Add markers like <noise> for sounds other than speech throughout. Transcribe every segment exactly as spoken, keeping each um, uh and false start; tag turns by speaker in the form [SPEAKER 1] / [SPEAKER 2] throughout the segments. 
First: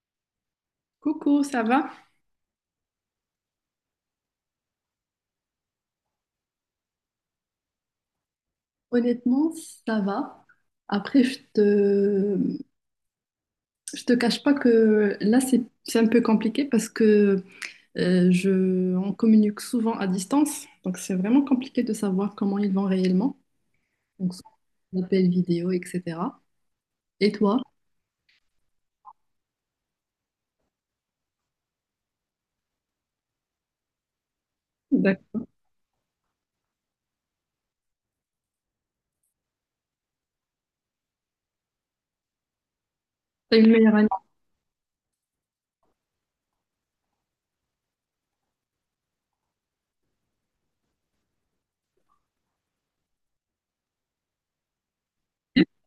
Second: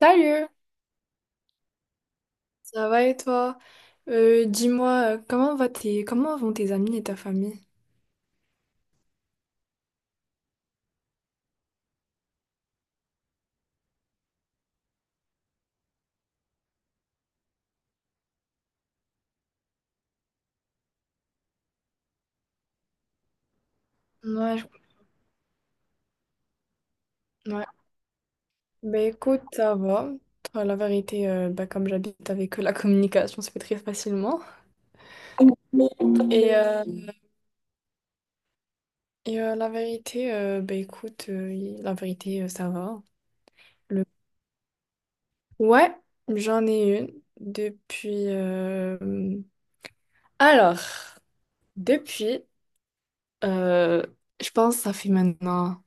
[SPEAKER 1] Salut!
[SPEAKER 2] Coucou, ça va?
[SPEAKER 1] Ça va et toi? Euh, dis-moi, euh, comment va tes... comment vont tes amis et ta famille?
[SPEAKER 2] Honnêtement, ça va. Après, je te, je te cache pas que là, c'est, c'est un peu compliqué parce que euh, je, on communique souvent à distance. Donc, c'est vraiment compliqué de savoir comment ils vont réellement. Donc, soit
[SPEAKER 1] Ouais,
[SPEAKER 2] on appelle vidéo, et cetera. Et
[SPEAKER 1] je-
[SPEAKER 2] toi?
[SPEAKER 1] ouais. Bah écoute, ça va. Enfin, la vérité, euh, bah, comme j'habite avec eux, la communication se fait très facilement.
[SPEAKER 2] D'accord.
[SPEAKER 1] Et, euh, et euh, la vérité, euh, bah écoute, euh, y- la vérité, euh, ça va.
[SPEAKER 2] T'as une meilleure
[SPEAKER 1] Le...
[SPEAKER 2] année?
[SPEAKER 1] Ouais, j'en ai une depuis... euh, alors, depuis, euh, je pense que ça fait maintenant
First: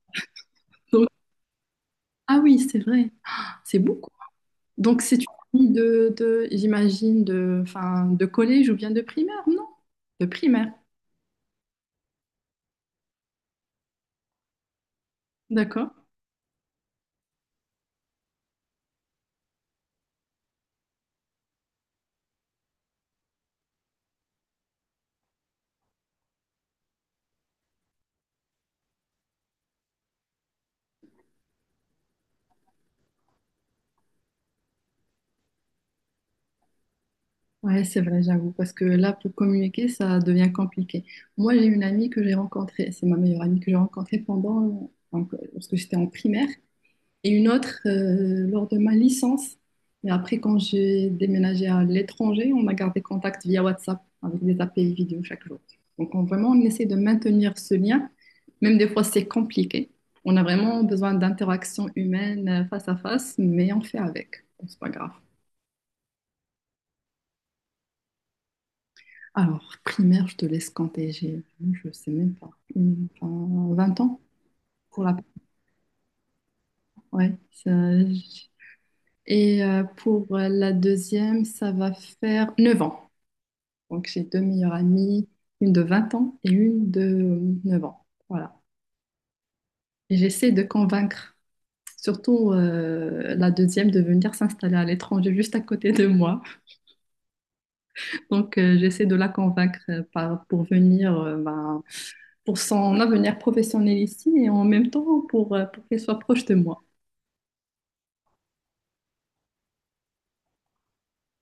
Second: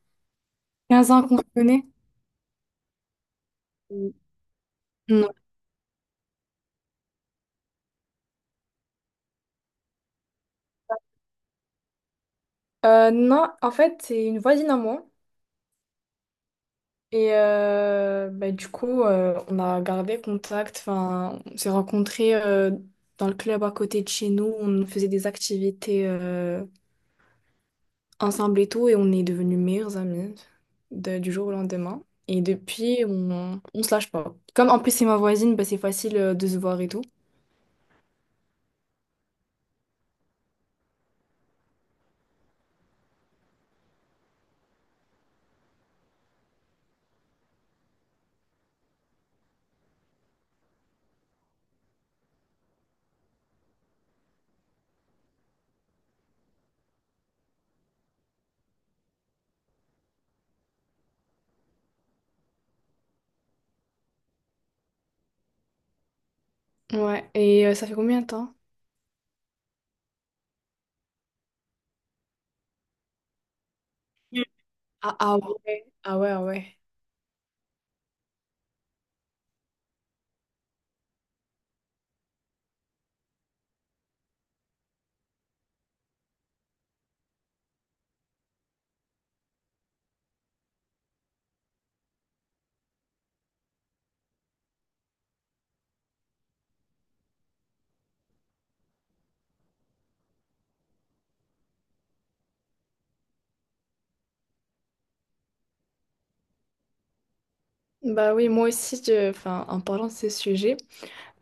[SPEAKER 2] Donc-
[SPEAKER 1] quinze ans qu'on se connaît.
[SPEAKER 2] ah oui, c'est vrai, c'est beaucoup. Donc, c'est une
[SPEAKER 1] Non.
[SPEAKER 2] famille de, de- j'imagine, de, enfin, de collège ou bien de primaire, non? De primaire,
[SPEAKER 1] Euh, non, en fait, c'est une voisine à moi.
[SPEAKER 2] d'accord.
[SPEAKER 1] Et euh, bah, du coup, euh, on a gardé contact. Enfin, on s'est rencontrés euh, dans le club à côté de chez nous. On faisait des activités euh, ensemble et tout. Et on est devenus meilleurs amis de- du jour au lendemain. Et depuis, on, on se lâche pas. Comme en plus, c'est ma voisine, bah, c'est facile euh, de se voir et tout.
[SPEAKER 2] Ouais, c'est vrai, j'avoue, parce que là, pour communiquer, ça devient compliqué. Moi, j'ai une amie que j'ai rencontrée, c'est ma meilleure amie que j'ai rencontrée pendant, donc, euh, lorsque j'étais en primaire, et une autre euh, lors de ma licence. Et après, quand j'ai déménagé à l'étranger, on a gardé contact via WhatsApp avec des appels vidéo chaque jour. Donc, on- vraiment, on essaie de maintenir ce lien, même des fois, c'est compliqué. On a vraiment besoin d'interaction humaine euh, face à face, mais on fait avec. Bon, c'est pas grave.
[SPEAKER 1] Ouais. Et euh, ça fait combien de temps?
[SPEAKER 2] Alors, primaire, je te laisse compter. J'ai, je sais même pas, une- enfin, vingt ans
[SPEAKER 1] Mm.
[SPEAKER 2] pour la
[SPEAKER 1] Ah, ah ouais, ah ouais, ah ouais.
[SPEAKER 2] ouais. Ça- j- et euh, pour la deuxième, ça va faire neuf ans. Donc, j'ai deux meilleures amies, une de vingt ans et une de euh, neuf ans. Voilà. Et j'essaie de convaincre, surtout euh, la deuxième, de venir s'installer à l'étranger juste à côté de moi. Donc, euh, j'essaie de la convaincre euh, par- pour venir, euh, ben, pour son avenir professionnel ici et en même temps pour, euh, pour qu'elle soit proche de moi.
[SPEAKER 1] Bah oui, moi aussi, je- enfin, en parlant de ce sujet.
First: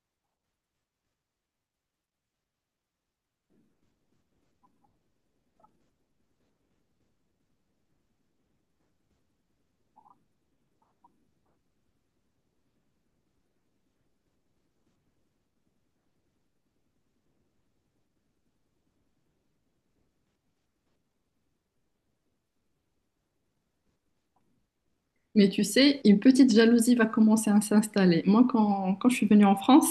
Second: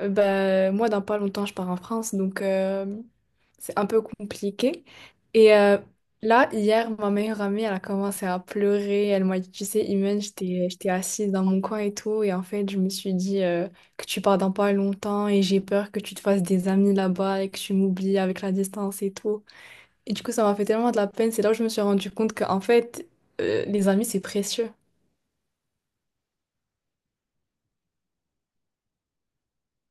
[SPEAKER 1] Euh, bah, moi, dans pas longtemps, je pars en France, donc euh, c'est un peu compliqué. Et euh, là, hier, ma meilleure amie, elle a commencé à pleurer. Elle m'a dit, tu sais, Imen, j'étais, j'étais assise dans mon coin et tout. Et en fait, je me suis dit euh, que tu pars dans pas longtemps et j'ai peur que tu te fasses des amis là-bas et que tu m'oublies avec la distance et tout. Et du coup, ça m'a fait tellement de la peine. C'est là où je me suis rendu compte qu'en fait, euh, les amis, c'est précieux.
[SPEAKER 2] Mais tu sais, une petite jalousie va commencer à s'installer. Moi, quand, quand je suis venue en France,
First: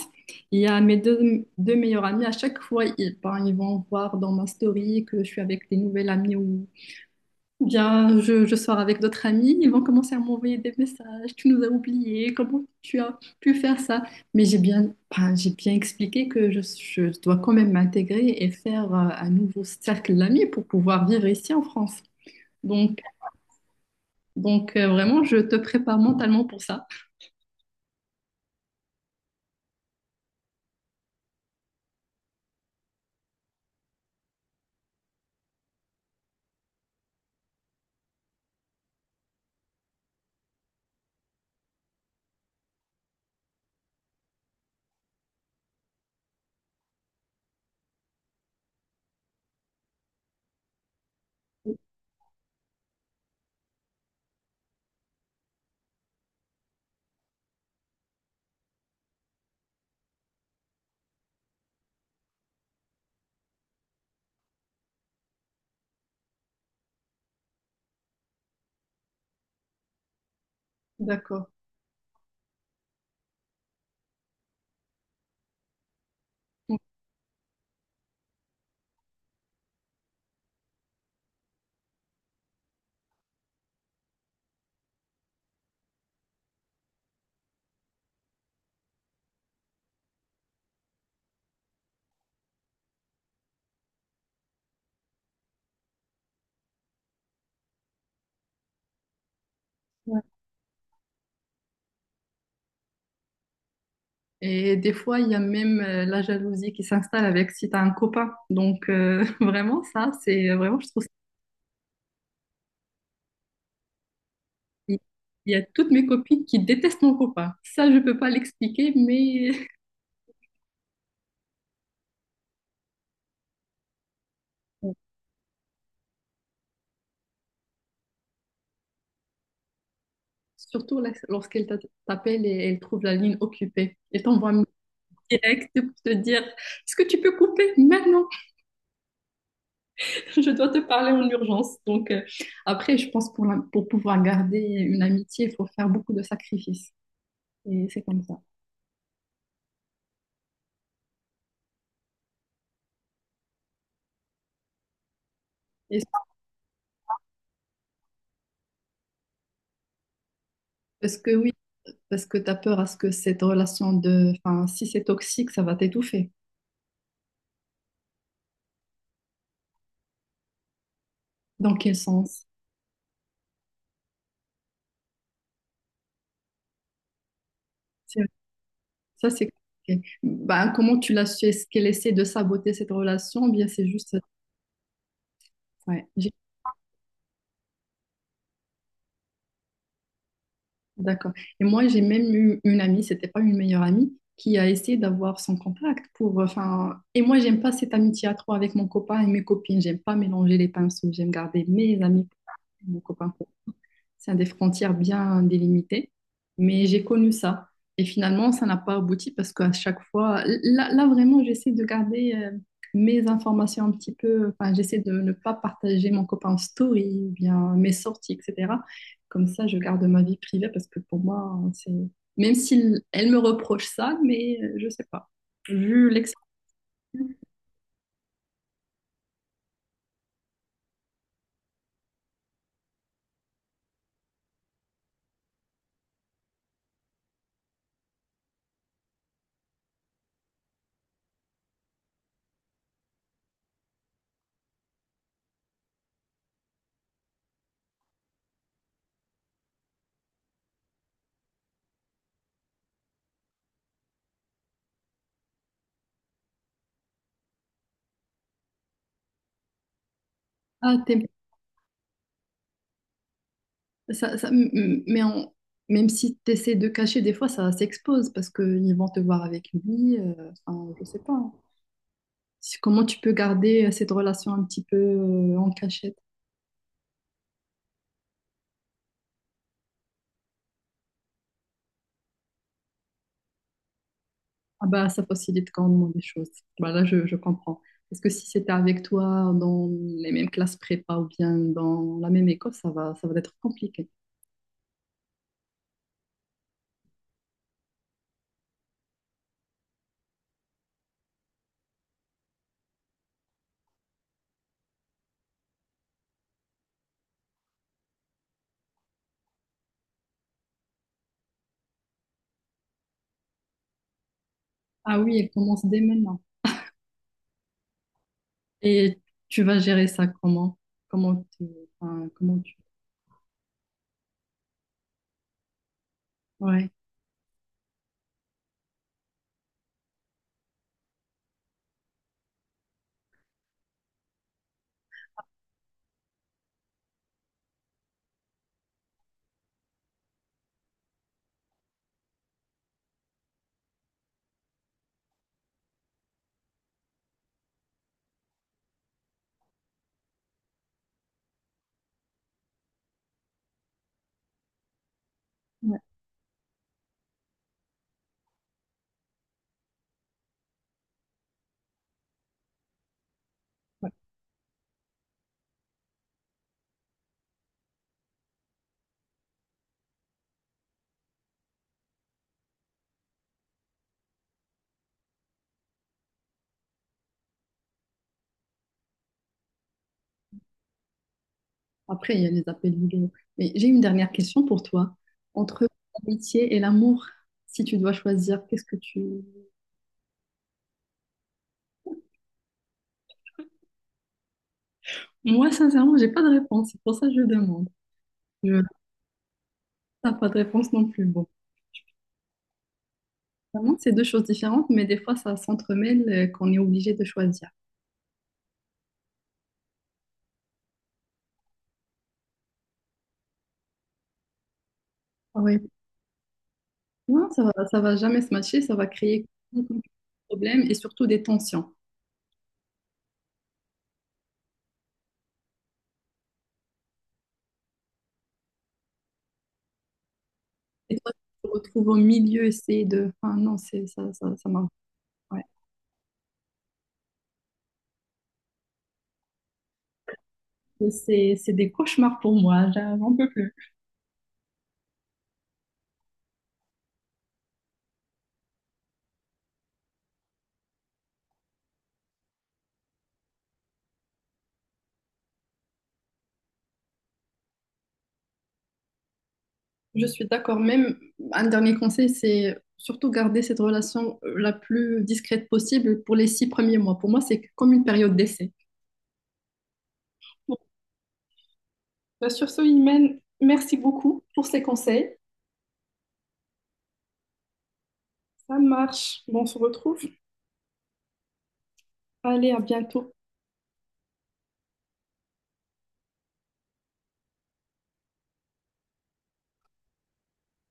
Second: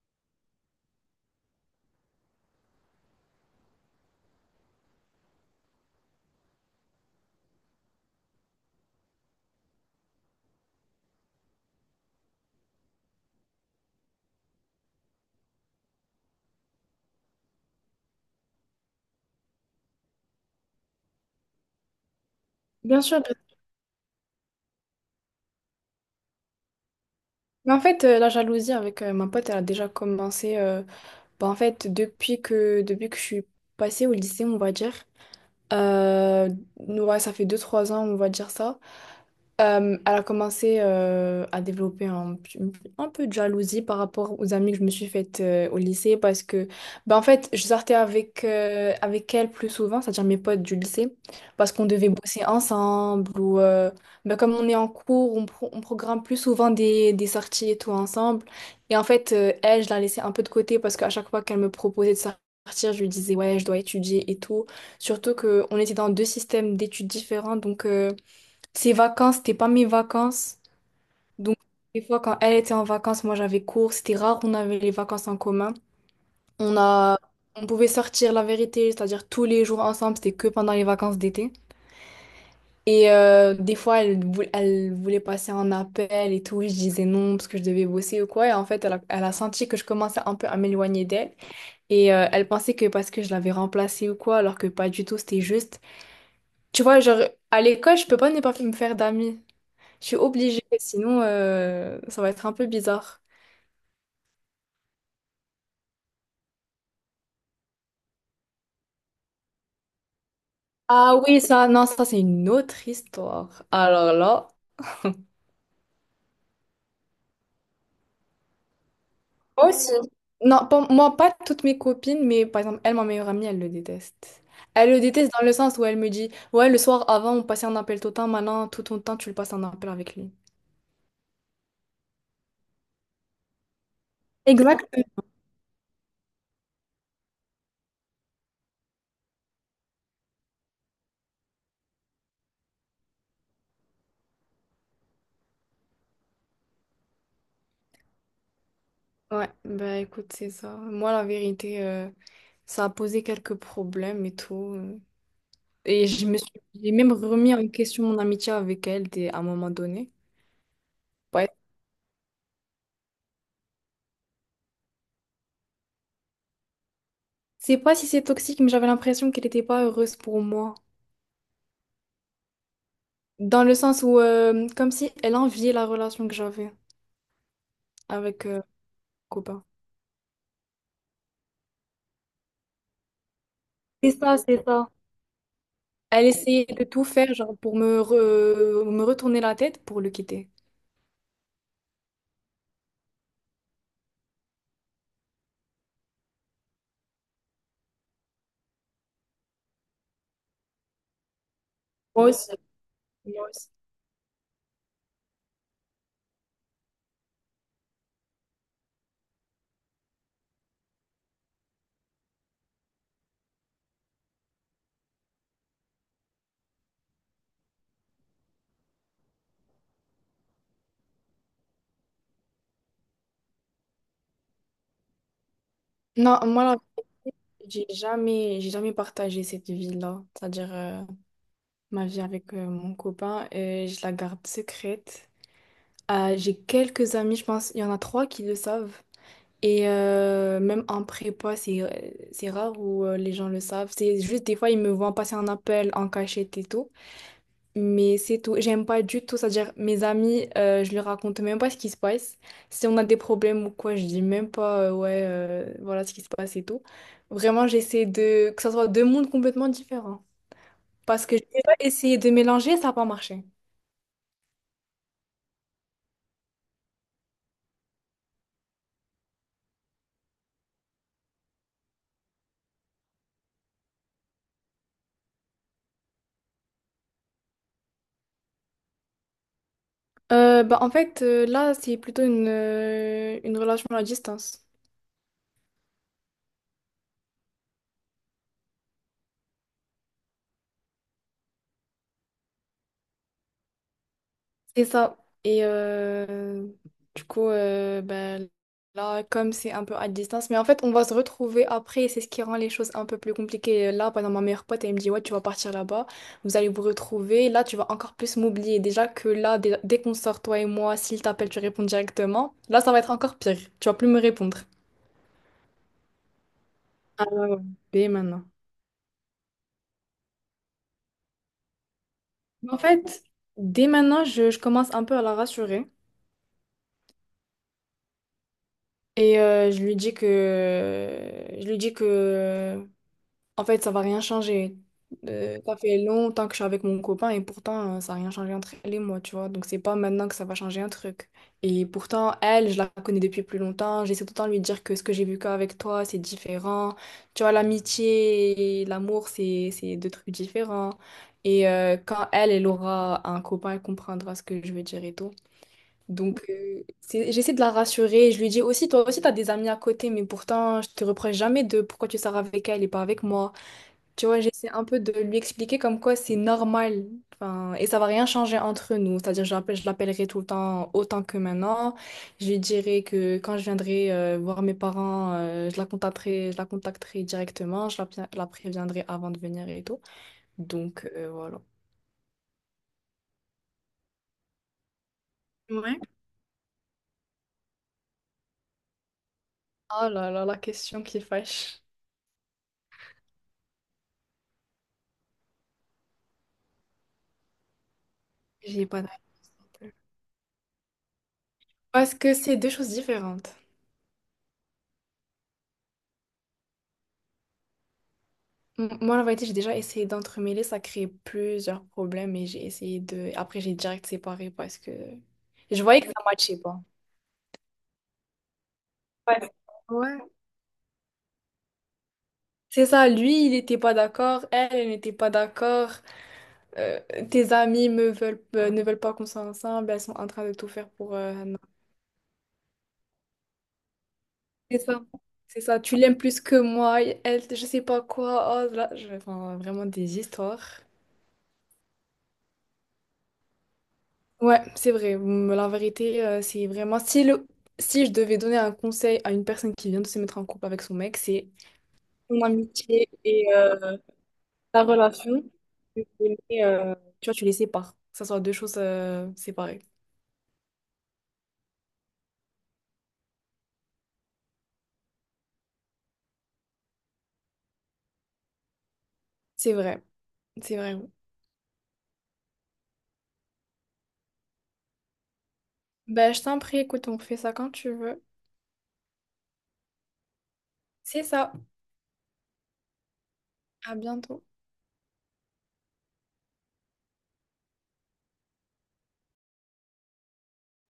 [SPEAKER 2] il y a mes deux, deux meilleurs amis, à chaque fois, ils, ben, ils vont voir dans ma story que je suis avec des nouvelles amies ou bien, je, je sors avec d'autres amis, ils vont commencer à m'envoyer des messages. Tu nous as oubliés, comment tu as pu faire ça? Mais j'ai bien, ben, j'ai bien expliqué que je, je dois quand même m'intégrer et faire euh, un nouveau cercle d'amis pour pouvoir vivre ici en France. Donc,
[SPEAKER 1] Bien sûr.
[SPEAKER 2] donc euh, vraiment, je te prépare mentalement pour ça.
[SPEAKER 1] Mais en fait, euh, la jalousie avec euh, ma pote, elle a déjà commencé. euh, Bah, en fait, depuis que, depuis que je suis passée au lycée, on va dire, euh, ouais, ça fait deux trois ans, on va dire ça, euh, elle a commencé euh, à développer un, p- un peu de jalousie par rapport aux amis que je me suis faites euh, au lycée parce que, bah, en fait, je sortais avec, euh, avec elle plus souvent, c'est-à-dire mes potes du lycée, parce qu'on devait bosser ensemble ou euh, bah, comme on est en cours, on, pro- on programme plus souvent des, des sorties et tout ensemble. Et en fait, euh, elle, je la laissais un peu de côté parce qu'à chaque fois qu'elle me proposait de sortir, je lui disais, ouais, je dois étudier et tout. Surtout qu'on était dans deux systèmes d'études différents, donc... euh, ses vacances, c'était pas mes vacances.
[SPEAKER 2] D'accord.
[SPEAKER 1] Donc, des fois, quand elle était en vacances, moi j'avais cours. C'était rare, on avait les vacances en commun. On
[SPEAKER 2] Donc,
[SPEAKER 1] a... on pouvait sortir la vérité, c'est-à-dire tous les jours ensemble, c'était que pendant les vacances d'été. Et euh, des fois, elle, vou- elle voulait passer en appel et tout. Je disais non parce que je devais bosser ou quoi. Et en fait, elle a, elle a senti que je commençais un peu à m'éloigner d'elle. Et euh, elle pensait que parce que je l'avais remplacée ou quoi, alors que pas du tout, c'était juste. Tu vois, genre, à l'école, je peux pas ne pas me faire d'amis. Je suis
[SPEAKER 2] ouais.
[SPEAKER 1] obligée, sinon euh, ça va être un peu bizarre.
[SPEAKER 2] Et des fois, il y a même euh, la jalousie qui s'installe avec si tu as un copain. Donc, euh, <laughs> vraiment, ça, c'est vraiment, je trouve
[SPEAKER 1] Ah oui, ça, non, ça c'est une autre histoire. Alors là.
[SPEAKER 2] Il il y a toutes mes copines qui détestent mon copain. Ça, je peux pas l'expliquer, mais
[SPEAKER 1] Moi aussi. Non, pas- moi, pas toutes mes copines, mais par exemple, elle, ma meilleure amie, elle le déteste. Elle le
[SPEAKER 2] <laughs>
[SPEAKER 1] déteste dans le sens où elle me dit, ouais, le soir avant, on passait un appel tout le temps, maintenant, tout ton temps, tu le passes en appel avec lui.
[SPEAKER 2] surtout la- lorsqu'elle t'a- t'appelle et elle trouve la ligne occupée. Elle t'envoie un
[SPEAKER 1] Exact.
[SPEAKER 2] message direct pour te dire, est-ce que tu peux couper maintenant? <laughs> Je dois te parler en urgence. Donc, euh, après, je pense pour, la- pour pouvoir garder une amitié, il faut faire beaucoup de sacrifices. Et c'est comme ça.
[SPEAKER 1] Ouais, bah écoute, c'est ça. Moi, la vérité, euh, ça a posé quelques problèmes et tout. euh.
[SPEAKER 2] Et
[SPEAKER 1] Et je me suis, j'ai même remis en question mon amitié avec elle des- à un moment donné.
[SPEAKER 2] parce que oui, parce que tu as peur à ce que cette relation de, enfin, si c'est toxique, ça va t'étouffer.
[SPEAKER 1] C'est pas si c'est toxique, mais j'avais l'impression qu'elle était pas heureuse pour moi.
[SPEAKER 2] Dans quel sens?
[SPEAKER 1] Dans le sens où, euh, comme si elle enviait la relation que j'avais avec euh, mon
[SPEAKER 2] Ça, c'est
[SPEAKER 1] copain.
[SPEAKER 2] compliqué. Ben, comment tu l'as su? Est-ce qu'elle essaie de saboter cette relation? Ou bien, c'est
[SPEAKER 1] C'est
[SPEAKER 2] juste.
[SPEAKER 1] ça, c'est ça.
[SPEAKER 2] Ouais,
[SPEAKER 1] Elle
[SPEAKER 2] j'ai-
[SPEAKER 1] essayait de tout faire, genre, pour me, re- me retourner la tête pour le quitter.
[SPEAKER 2] d'accord. Et moi, j'ai même eu une amie, c'était pas une meilleure amie, qui a essayé d'avoir son contact pour. Enfin, et moi, j'aime pas cette amitié à trois avec mon copain et mes copines. J'aime pas mélanger les pinceaux. J'aime garder mes
[SPEAKER 1] Moi
[SPEAKER 2] amis,
[SPEAKER 1] aussi.
[SPEAKER 2] et mon copain.
[SPEAKER 1] Moi aussi.
[SPEAKER 2] C'est des frontières bien délimitées. Mais j'ai connu ça. Et finalement, ça n'a pas abouti parce qu'à chaque fois, là, là, vraiment, j'essaie de garder euh, mes informations un petit peu. Enfin, j'essaie de ne pas partager mon copain en story, ou bien mes sorties, et cetera. Comme ça, je garde ma vie privée parce que pour moi, c'est. Même si elle me reproche ça, mais euh, je sais pas. Vu
[SPEAKER 1] Non,
[SPEAKER 2] l'expérience.
[SPEAKER 1] moi, là, j'ai jamais, j'ai jamais partagé cette vie-là. C'est-à-dire, euh, ma vie avec euh, mon copain, euh, je la garde secrète. Euh, j'ai quelques amis, je pense, il y en a trois qui le savent. Et euh, même en prépa, c'est, euh, c'est rare où euh, les gens le savent. C'est juste des fois, ils me voient passer un appel en cachette et tout. Mais c'est tout. J'aime pas du tout. C'est-à-dire, mes amis, euh, je leur raconte même pas ce qui se passe. Si on a des problèmes ou quoi, je dis même pas, euh, ouais, euh, voilà ce qui se passe et tout. Vraiment, j'essaie de... que ça soit deux mondes complètement différents.
[SPEAKER 2] Ah,
[SPEAKER 1] Parce
[SPEAKER 2] t'es
[SPEAKER 1] que j'ai déjà essayé de mélanger, ça n'a pas marché.
[SPEAKER 2] Ça, ça- m- m- mais en- Même si tu essaies de cacher, des fois, ça s'expose parce qu'ils vont te voir avec lui. Euh, enfin, je sais pas, hein. Si- Comment tu peux garder euh, cette relation un petit peu euh, en cachette?
[SPEAKER 1] Euh, bah, en fait, euh, là, c'est plutôt une, euh, une relation à distance.
[SPEAKER 2] Ah bah, ça facilite grandement les choses. Voilà, je, je comprends. Parce que si c'était avec toi dans les mêmes classes prépa ou bien dans la même école, ça va, ça va être compliqué.
[SPEAKER 1] C'est ça. Et euh, du coup, euh, ben, là, comme c'est un peu à distance, mais en fait, on va se retrouver après, et c'est ce qui rend les choses un peu plus compliquées. Là, pendant ma meilleure pote, elle me dit, ouais, tu vas partir là-bas, vous allez vous retrouver, là, tu vas encore plus m'oublier. Déjà que là, dès, dès qu'on sort, toi et moi, s'il t'appelle, tu réponds directement. Là, ça va être encore pire. Tu vas plus me répondre.
[SPEAKER 2] Ah oui, elle commence dès maintenant.
[SPEAKER 1] Ah ouais, ouais, dès maintenant.
[SPEAKER 2] Et tu vas gérer ça comment? Comment tu... enfin, comment tu...
[SPEAKER 1] En fait, dès maintenant, je, je commence un peu à la rassurer.
[SPEAKER 2] Ouais.
[SPEAKER 1] Et euh, je lui dis que je lui dis que En fait, ça va rien changer. Euh, ça fait longtemps que je suis avec mon copain et pourtant, euh, ça n'a rien changé entre elle et moi, tu vois. Donc, c'est pas maintenant que ça va changer un truc. Et pourtant, elle, je la connais depuis plus longtemps. J'essaie tout le temps de lui dire que ce que j'ai vu qu'avec toi, c'est différent. Tu vois, l'amitié et l'amour, c'est, c'est deux trucs différents. Et euh, quand elle, elle aura un copain, elle comprendra ce que je veux dire et tout.
[SPEAKER 2] Ouais.
[SPEAKER 1] Donc, euh, c'est- j'essaie de la rassurer. Je lui dis aussi, toi aussi, tu as des amis à côté, mais pourtant, je te reproche jamais de pourquoi tu sors avec elle et pas avec moi. Tu vois, j'essaie un peu de lui expliquer comme quoi c'est normal. Enfin, et ça va rien changer entre nous. C'est-à-dire, je l'appelle- je l'appellerai tout le temps autant que maintenant. Je lui dirai que quand je viendrai euh, voir mes parents, euh, je la contacterai, je la contacterai directement. Je la, pré- la préviendrai avant de venir et tout. Donc, euh, voilà.
[SPEAKER 2] Après, il y a les appels vidéo. Mais j'ai une dernière question pour toi. Entre
[SPEAKER 1] Ouais.
[SPEAKER 2] l'amitié et l'amour, si tu dois choisir, qu'est-ce que tu...
[SPEAKER 1] Ah là là, la question qui fâche.
[SPEAKER 2] Moi, sincèrement, j'ai pas de réponse. C'est pour ça que je demande. Je
[SPEAKER 1] J'ai pas de réponse.
[SPEAKER 2] T'as pas de réponse non plus. Bon,
[SPEAKER 1] Parce que c'est deux choses différentes.
[SPEAKER 2] vraiment, c'est deux choses différentes, mais des fois, ça s'entremêle euh, qu'on est obligé de choisir.
[SPEAKER 1] M- Moi, la vérité, j'ai déjà essayé d'entremêler, ça crée plusieurs problèmes et j'ai essayé de... après, j'ai direct séparé parce que
[SPEAKER 2] Ah ouais.
[SPEAKER 1] je voyais que ça matchait pas.
[SPEAKER 2] Non, ça va, ça va jamais se matcher. Ça va créer
[SPEAKER 1] Ouais.
[SPEAKER 2] des
[SPEAKER 1] Ouais.
[SPEAKER 2] problèmes et surtout des tensions.
[SPEAKER 1] C'est ça, lui, il n'était pas d'accord, elle, elle n'était pas d'accord. euh, tes amis me veulent, euh, ne veulent pas qu'on soit ensemble, elles sont en train de tout faire pour...
[SPEAKER 2] Et toi,
[SPEAKER 1] euh, non.
[SPEAKER 2] tu te retrouves au milieu, c'est de... Enfin, non, c'est ça, ça, ça
[SPEAKER 1] C'est
[SPEAKER 2] m'a...
[SPEAKER 1] ça. C'est
[SPEAKER 2] ouais.
[SPEAKER 1] ça, tu l'aimes plus que moi, elle, je sais pas quoi. Oh là, je... enfin, vraiment des histoires.
[SPEAKER 2] C'est c'est des cauchemars pour moi. J'en peux plus.
[SPEAKER 1] Ouais, c'est vrai. Hum, La vérité, euh, c'est vraiment... Si, le... si je devais donner un conseil à une personne qui vient de se mettre en couple avec son mec, c'est ton amitié et euh, ta relation, tu les euh, tu vois, tu les sépares. Que ce soit deux choses euh, séparées.
[SPEAKER 2] Je suis d'accord. Même un dernier conseil, c'est surtout garder cette relation euh, la plus discrète possible pour les six premiers mois. Pour moi, c'est comme une période d'essai.
[SPEAKER 1] C'est vrai.
[SPEAKER 2] Bon,
[SPEAKER 1] C'est vrai.
[SPEAKER 2] bah, sur ce, Imen, merci beaucoup pour ces conseils.
[SPEAKER 1] Ben, je t'en prie, écoute, on fait ça quand tu veux.
[SPEAKER 2] Ça marche. Bon, on se retrouve.
[SPEAKER 1] C'est ça.
[SPEAKER 2] Allez, à bientôt.
[SPEAKER 1] À bientôt.